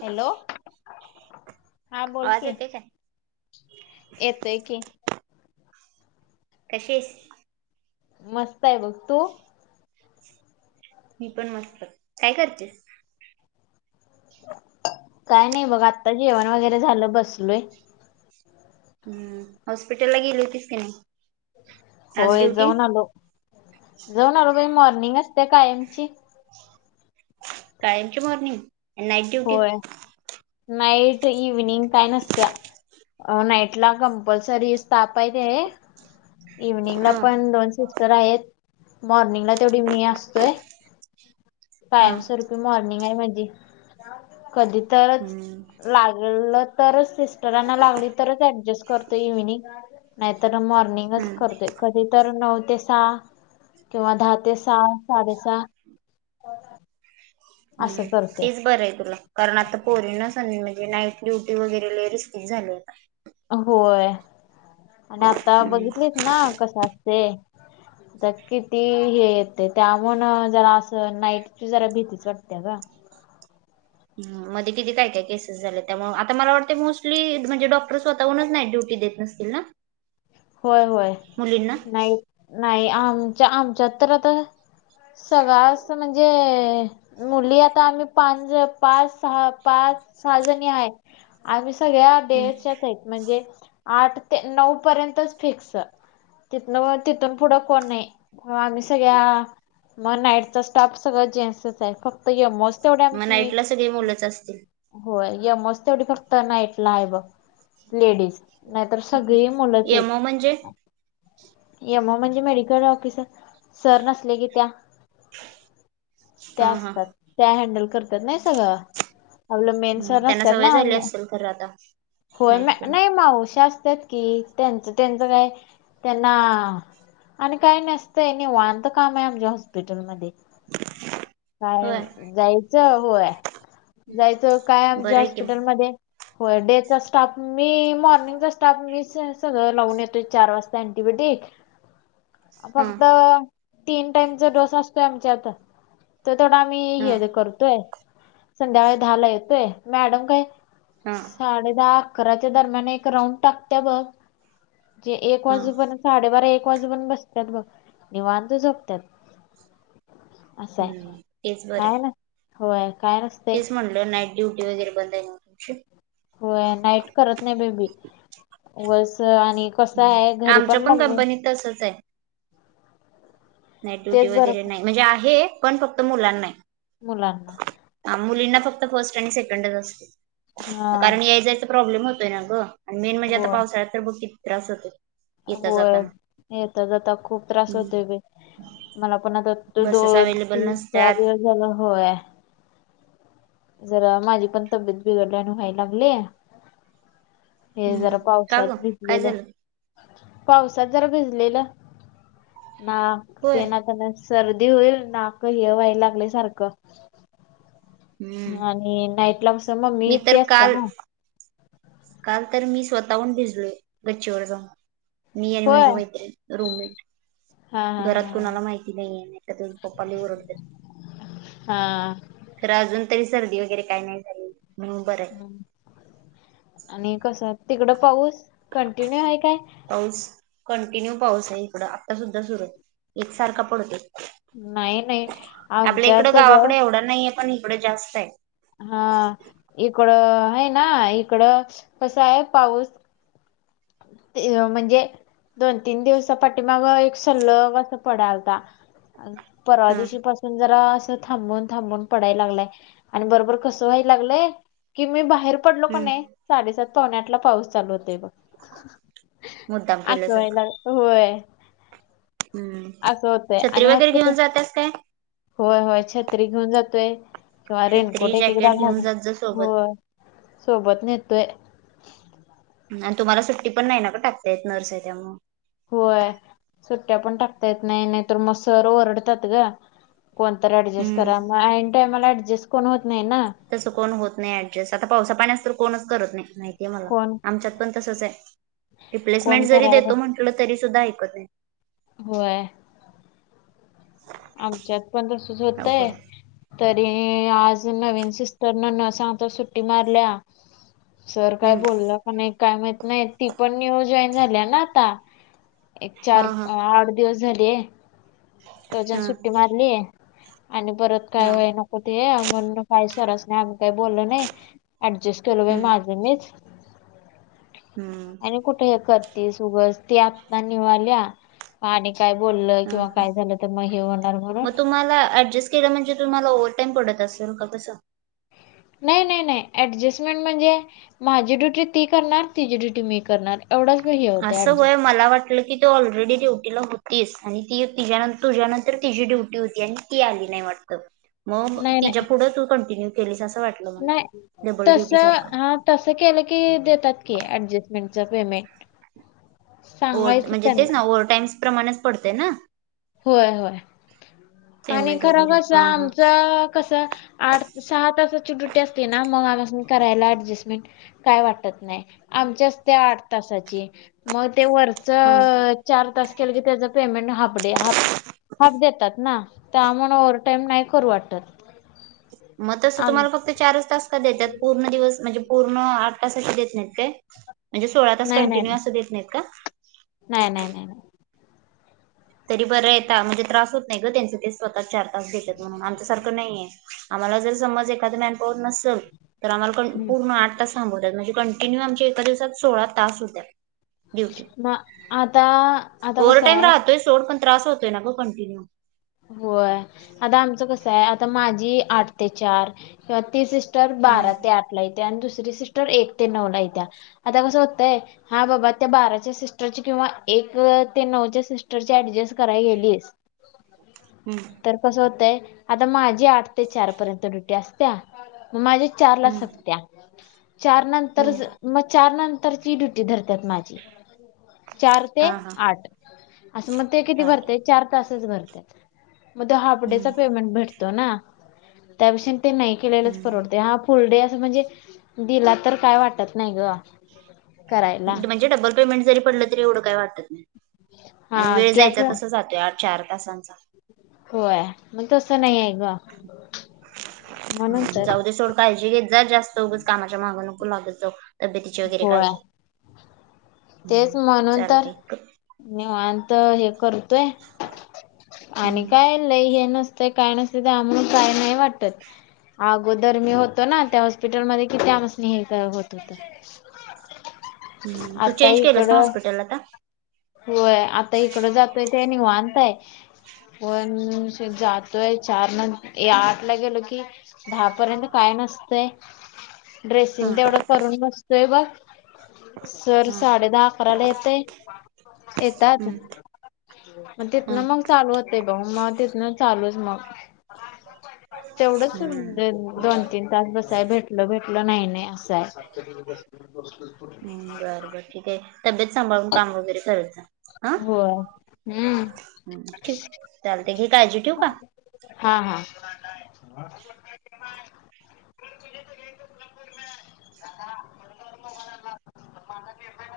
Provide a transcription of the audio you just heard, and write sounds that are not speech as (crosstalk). Hello हा बोल आवाज कि. येते काय येतं की. कशी आहेस? मस्त आहे बघ तो. मी पण मस्त. काय करतेस? काय नाही बघ आता जेवण वगैरे झालं बसलोय. हम्म हॉस्पिटल ला गेली होतीस की नाही. आज होय ड्युटी जाऊन आलो जाऊन आलो बाई मॉर्निंग असते कायमची. कायमची मॉर्निंग नाईट ड्युटी. होय नाईट इव्हनिंग काय नसत्या. अ नाईट ला कंपल्सरी स््टाप आहे ते इव्हनिंगला हा पण दोनशे. तर आहेत मॉर्निंगला तेवढी मी असतोय. हा पाश रुपये मॉर्निंग आहे म्हणजे कधी तरच. हम्म हम्म लागलं तरच सिस्टरांना लागली तरच ऍडजस्ट करतो इव्हनिंग नाहीत. मारणींगस करते कध. तर नऊ ते सहा किंवा दहा ते सहा साडे सहा. हो ह. हम् तेच बरं आहे तुला कारण आता पोरी न स म. नाईट ड्युटी वगैरे ल रस् झालीय का. होय आणि आता हम्म, बघितलेत ना कस असते. तर किती हे येते त्यामु जरा असं नाईटची जरा भीतीच वाटते का. मध्ये किती काय काय केसेस झाले त्यामुळे आता मला. वाटते मोस्ली म्हणजे डॉक्टर स्वतःहूनच नाही ड्युटी देत नसतील ना. होय होय मुलींना नाही नाही आमच्या आमच्यात तर आता सगळ अस म्हणजे मुली आता आम्ही पा पाच सहा पाच. आ. सगळ्या हम्म, डेच्या आहेत म्हणजे आठ ते नऊ पर्यंत फिक्स. तिथन तिथून पुढं कोण नाही आम्ही सगळ्या मग नाईटचा स्टाफ सगळं जाेस्च आहे फक्त यम. तेवढ्या मग आणख नाईटला सगळी मुलंच असतील होय. यमच तेवढी फक्त नाईटला आहे ब लेडीज नाहीतर सगळीही मुलंच आहेत. हो म्हणजे. यमओ म्हणजे मेडिकल ऑफिस आहे. सर नसले की त्या त्या हा हा असतात त्या हडल. करतात नाही सगं. आपलं मेनसर त्यांना नसतात सवय ना झाली असेल खरं आता होय म नाईट करून नाही मा उशा असत. कि त्यांच त्यांचं काय त्यांना. आणि काय नसतंय निवांत काम आहे आमच्या हॉस्पिटलमध्ये. काय होय जायचं होय. जायचं काय बरं आमच्या आहे की मग हॉस्पिटलमध्ये होय डे चा स्टाफ मी. मॉर्निंगचा स्टाफ मी सगळं लावून येतोय चार वाजता ऍंटीबायोटिक. हा फक्त तीन टाइमचा डोस असतोय आमचा आता. तो तेवढा आम्ही हा हे करतोय संध्याकाळी दहाला येतोय मॅडम काय. हा साडे दहा अकराच्या दरम्यान एक राऊंड टाकत्या बघ. जे एक हा वाजूपर्यंत साडेबारा एक. वाजू पर्यंत बसत्यात बघ निवांत झोपत्यात. असं आहे हम्म तेच बरं काय आहे. ना होय. काय नसते तेच म्हटलं नाईट ड्युटी वगैरे बंद आहे का तुमची. होय नाईट करत नाही बाई मी उगच. आणि कसं हम्म. आहे घरी आमच्या पण मम्मी. कंपनीत नाइट ड्युटी तेच बरं वगैरे प- नाही म्हणजे आहे पण फक्त मुलांनाय. मुलांना हा मुलींना फक्त फर्स्ट आणि सेकंडच असते. हा कारण याय जायचा प्रॉब्लेम होतोय ना ग आणि मेन म्हणजे आता होय पावसाळ्यात तर बघ किती त्रास होतोय. होय येेता जाता खूप त्रास हम्म. होतोय बाई. मला पण आता बसेस दोन अवेलेबल तीन चार नसतात दिवस झालं होय. जरा माझी पण तब्येत बिघडल्यावानी व्हाय लागलंय. हे हम्म. जरा का पावसात ग काय भिजलेलं. झालं पावसात जरा भिजलेलं हां होय तेनं आता असं. सर्दी होईल नाक हे व्हायला लागलंय सारखं. हम्म. आणि नाईटला कसं मम्मी मी एकटी तर असत्या काल ना. काल तर मी स्वतःहून भिजलोय गच्चीवर जाऊन मी आणि होय माझी मैत्रिण. रूममेट. हा हा घरात कुणाला माहिती नाहीये नाहीतर पप्पा लैई वरडत्यात. हा तरी सर्दी वगैरे काही नाही झाली म्हणून बर आहे हम्म. आणि कसं तिकडं पाऊस कंटिन्यू आहे काय पाऊस कंटिन्यू पाऊस आहे इकडं आता सुद्धा सुरू एकसारखा पडतोय नाही नाही आपल्या इकडं आमच्यात ब गावाकडे एवढा नाहीये पण इकडं जास्त आहे हा इकडं हैं ना इकडं कसं आहे पाऊस ते म्हणजे दोन तीन दिवसापाटीमागं एक सल्लग असं पडालता परवा हा दिवशी पासून जरा थांबून थांबून पडाय लागलाय आणि बरोबर कस व्हाय लागलंय की मी बाहेर पडलो का हम्म नाही साडेसात पावणे आठ ला पाऊस चालू होतोय बघ मुद्दाम असं व्हाय केल्यासारखं ला होय हम्म असं होतंय छत्री आणि वगैरे हॉस्पिटल घेऊन जात्यास काय होय होय छत्री घेऊन जातोय किंवा रेनकोट छत्री एक एकदा जॅकेट घेऊन घालून जात जा सोबत. होय सोबत नेतोय आणि तुम्हाला सुट्टी पण नाही ना गं टाकता येत नर्स आहे त्यामुळं होय सुट्टया पण टाकता येत नाही नाहीतर मग सर वरडत्यात गं कोणतर ऍडजस्ट हम्म करा मग ऐन टाईमाला ऍडजस्ट कोण होत नाही ना तस कोण होत नाही ऍडजस्ट आता पावसा पाण्याचं तर कोणंच करत नाही माहितीये मला कोण आमच्यात पण तसच आहे रिप्लेसमेंट कोण जरी करायला देतो म्हंटलं तरी सुद्धा ऐकत नाही होय आमच्यात पणसच अवघड होतय आहे तर आणि आज नवीन सिस्टर न न सांगता सुट्टी मारल्या सर काय हम्म बोललं प नाही काय माहत नाही ती पण न्यू जॉईन झाली ना आता एक हा चार हा आठ दिवस झालीय रोजन हा सुट्टी मारली आणि परत काय हा वय नको ते म्हण काही सरस नाही आम काही बोललं नाही ऍडजस्ट केलं बा हम्म माझं मीच हम्म आणि कुठे हे करतेस उगस ती आत्ता न्यू आल्या काय बोललं हा किंवा हा काय झालं तर मग हे होणार म्हणून अडजस् के म्हणजे तुम्हाला ओव्ह टाईम पडत असेल का कसं नाही नाही नाही ऍडजस्टमेंट म्हणजे माझी ड्युटी ती करणार तिची ड्युटी मी करणार एवढाच हे होतं असं होय ऍडजस्ट मला वाटलं की तो ऑल ऑलरेडी ड्युटीला होतीच आणि ती तिच्यानंतर तुझ्यानंतर तिची ड्युटी होती आणि ती आली नाही वाटत. ग नाही तिच्या नाही पुुढे तू कंटिन्यू केली नाही तस हा तस केलं की देतात की ऍडजेस्टमेंट ज पेमेंट ओ्ह सांगायचं म्हणजे तेच त्यांना ना ओव्हर टाई्स प्रमाणेच पडते ना होय होय आणि पेमेंट खर वगैरे कसं हा हा आमचं कस आठ सहा तासाची ड्युटी असते ना मगपासून करायला ऍडजस्टमेंट काय वाटत नाही आमच्याच त्या आठ तासाची मग ते वरच ह चार तास केलं की त्याच पेमेंट हाफ डे हा हाफ देतात ना त्या म्ह ओव्ह टाईम नाही करू वाटत मग तसं आम तुम्हाला फक्त चारच तास का देतात पूर्ण दिवस म्हणजे पूर्ण आठ तासाचे देत नाहीत काय म्हणजे सोळा तास नाही नाही कंटिन्यू अस देत नाहीत का नाही नाही नाही नाही तरी बरं यता म्हणजे त्रास होत नाही ग त्यांच ते स्वतः चार तास भेेतत म्हणून आमच्यासारखं नाहीे आला जर समज एखाद मॅनपॉवर नसल तर आम्हाला हम्म. पूर्ण आठ तास थांबवतात म्हणजे कंटिन्यू आमच्या एका दिवसात सोळा तास होत्या ड्युटी म आता आता ओव्हर कस टाईम आहे. राहतोय सोड पण त्रास होतो ना ग कंटिन्यू होय आता आमचं कस आहे आता माझी आठ ते चार किंवा तीस तर हम्म बारा ते आठ ला येते आणि दुस ती सिस्टर एक ते नऊ ला येत्या आता कसं होतंय हा बाबा त्या बाराच्या सिस्टरच्या किंवा एक. एक ते नऊच्या सिस्टर अऍडजस्ट करायला गेलीस. हम्म तर कस होतंय आता माझी आठ ते चार पर्यंत ड्युटी असते्या. माझ्या चार ला हम्म सत्या चार नंतर हम्म मग चार नर ड्युटी धरतात माझी चार ते हा हा आठ असं मग ते किती चालेल भरते चार तासच भरतात मग ते हाफ डे चा हम्म पेमेंट भेटत. त्याप ते नाही केलेलाच हम्म परवडते हा फुल डे अस. म्हणजे दिला तर काय वाटत नाही ग. करायला म्हणजे डबल पेमेंट जरी पडलं तरी एवढं काही वाटत नाही म्ह हा वेळ की जायचा असं तसं जातोय आ. चार तासां होय मग तसं नाही आहे ग. म्हणून तर जाऊद सोड काळजी घेत जा जास्त उगच कामाच्या माग नकू लागत जा. तब्येतीची वगैर होय काळजी हम्म तेच म्हणून तर चालतंय निवांत हे करू. तय आणि हम्म काय लय हे नसत. काय नसेल ते आम काय नाही वाटत. अगोदर मी होतो ना त्या हॉस्पिटलमध्ये कि त्यामसने हे होत होत. हम तू आता चेंज केलंस ना इकडं हॉस्पिटल आत्ता होय आता इकड जातोय ते निवतय. पण जातोय चार न आठ ला गेलो की दहा पर्यंत काय न तय हा ड्रेसिंग तेवढं करून बसतोय बघ. सर हा साडे दहा अकराला येतय. येतात हम्म मग तेत हा ना मग चालू होते भाऊ मग हा तेथ ना चालूच मग तेवढंच हम्म दोन तीन तास बसाय भेटल भेटलं नाही नाही. हम्म बरं बरं ठीक आहे तब्येत सांभाळून काम वगैरे (unintelligible) करत जा हा हो हम्म. हम्म ठीक चालतंय घे काळजी ठेवू का हा हा. (unintelligible) आ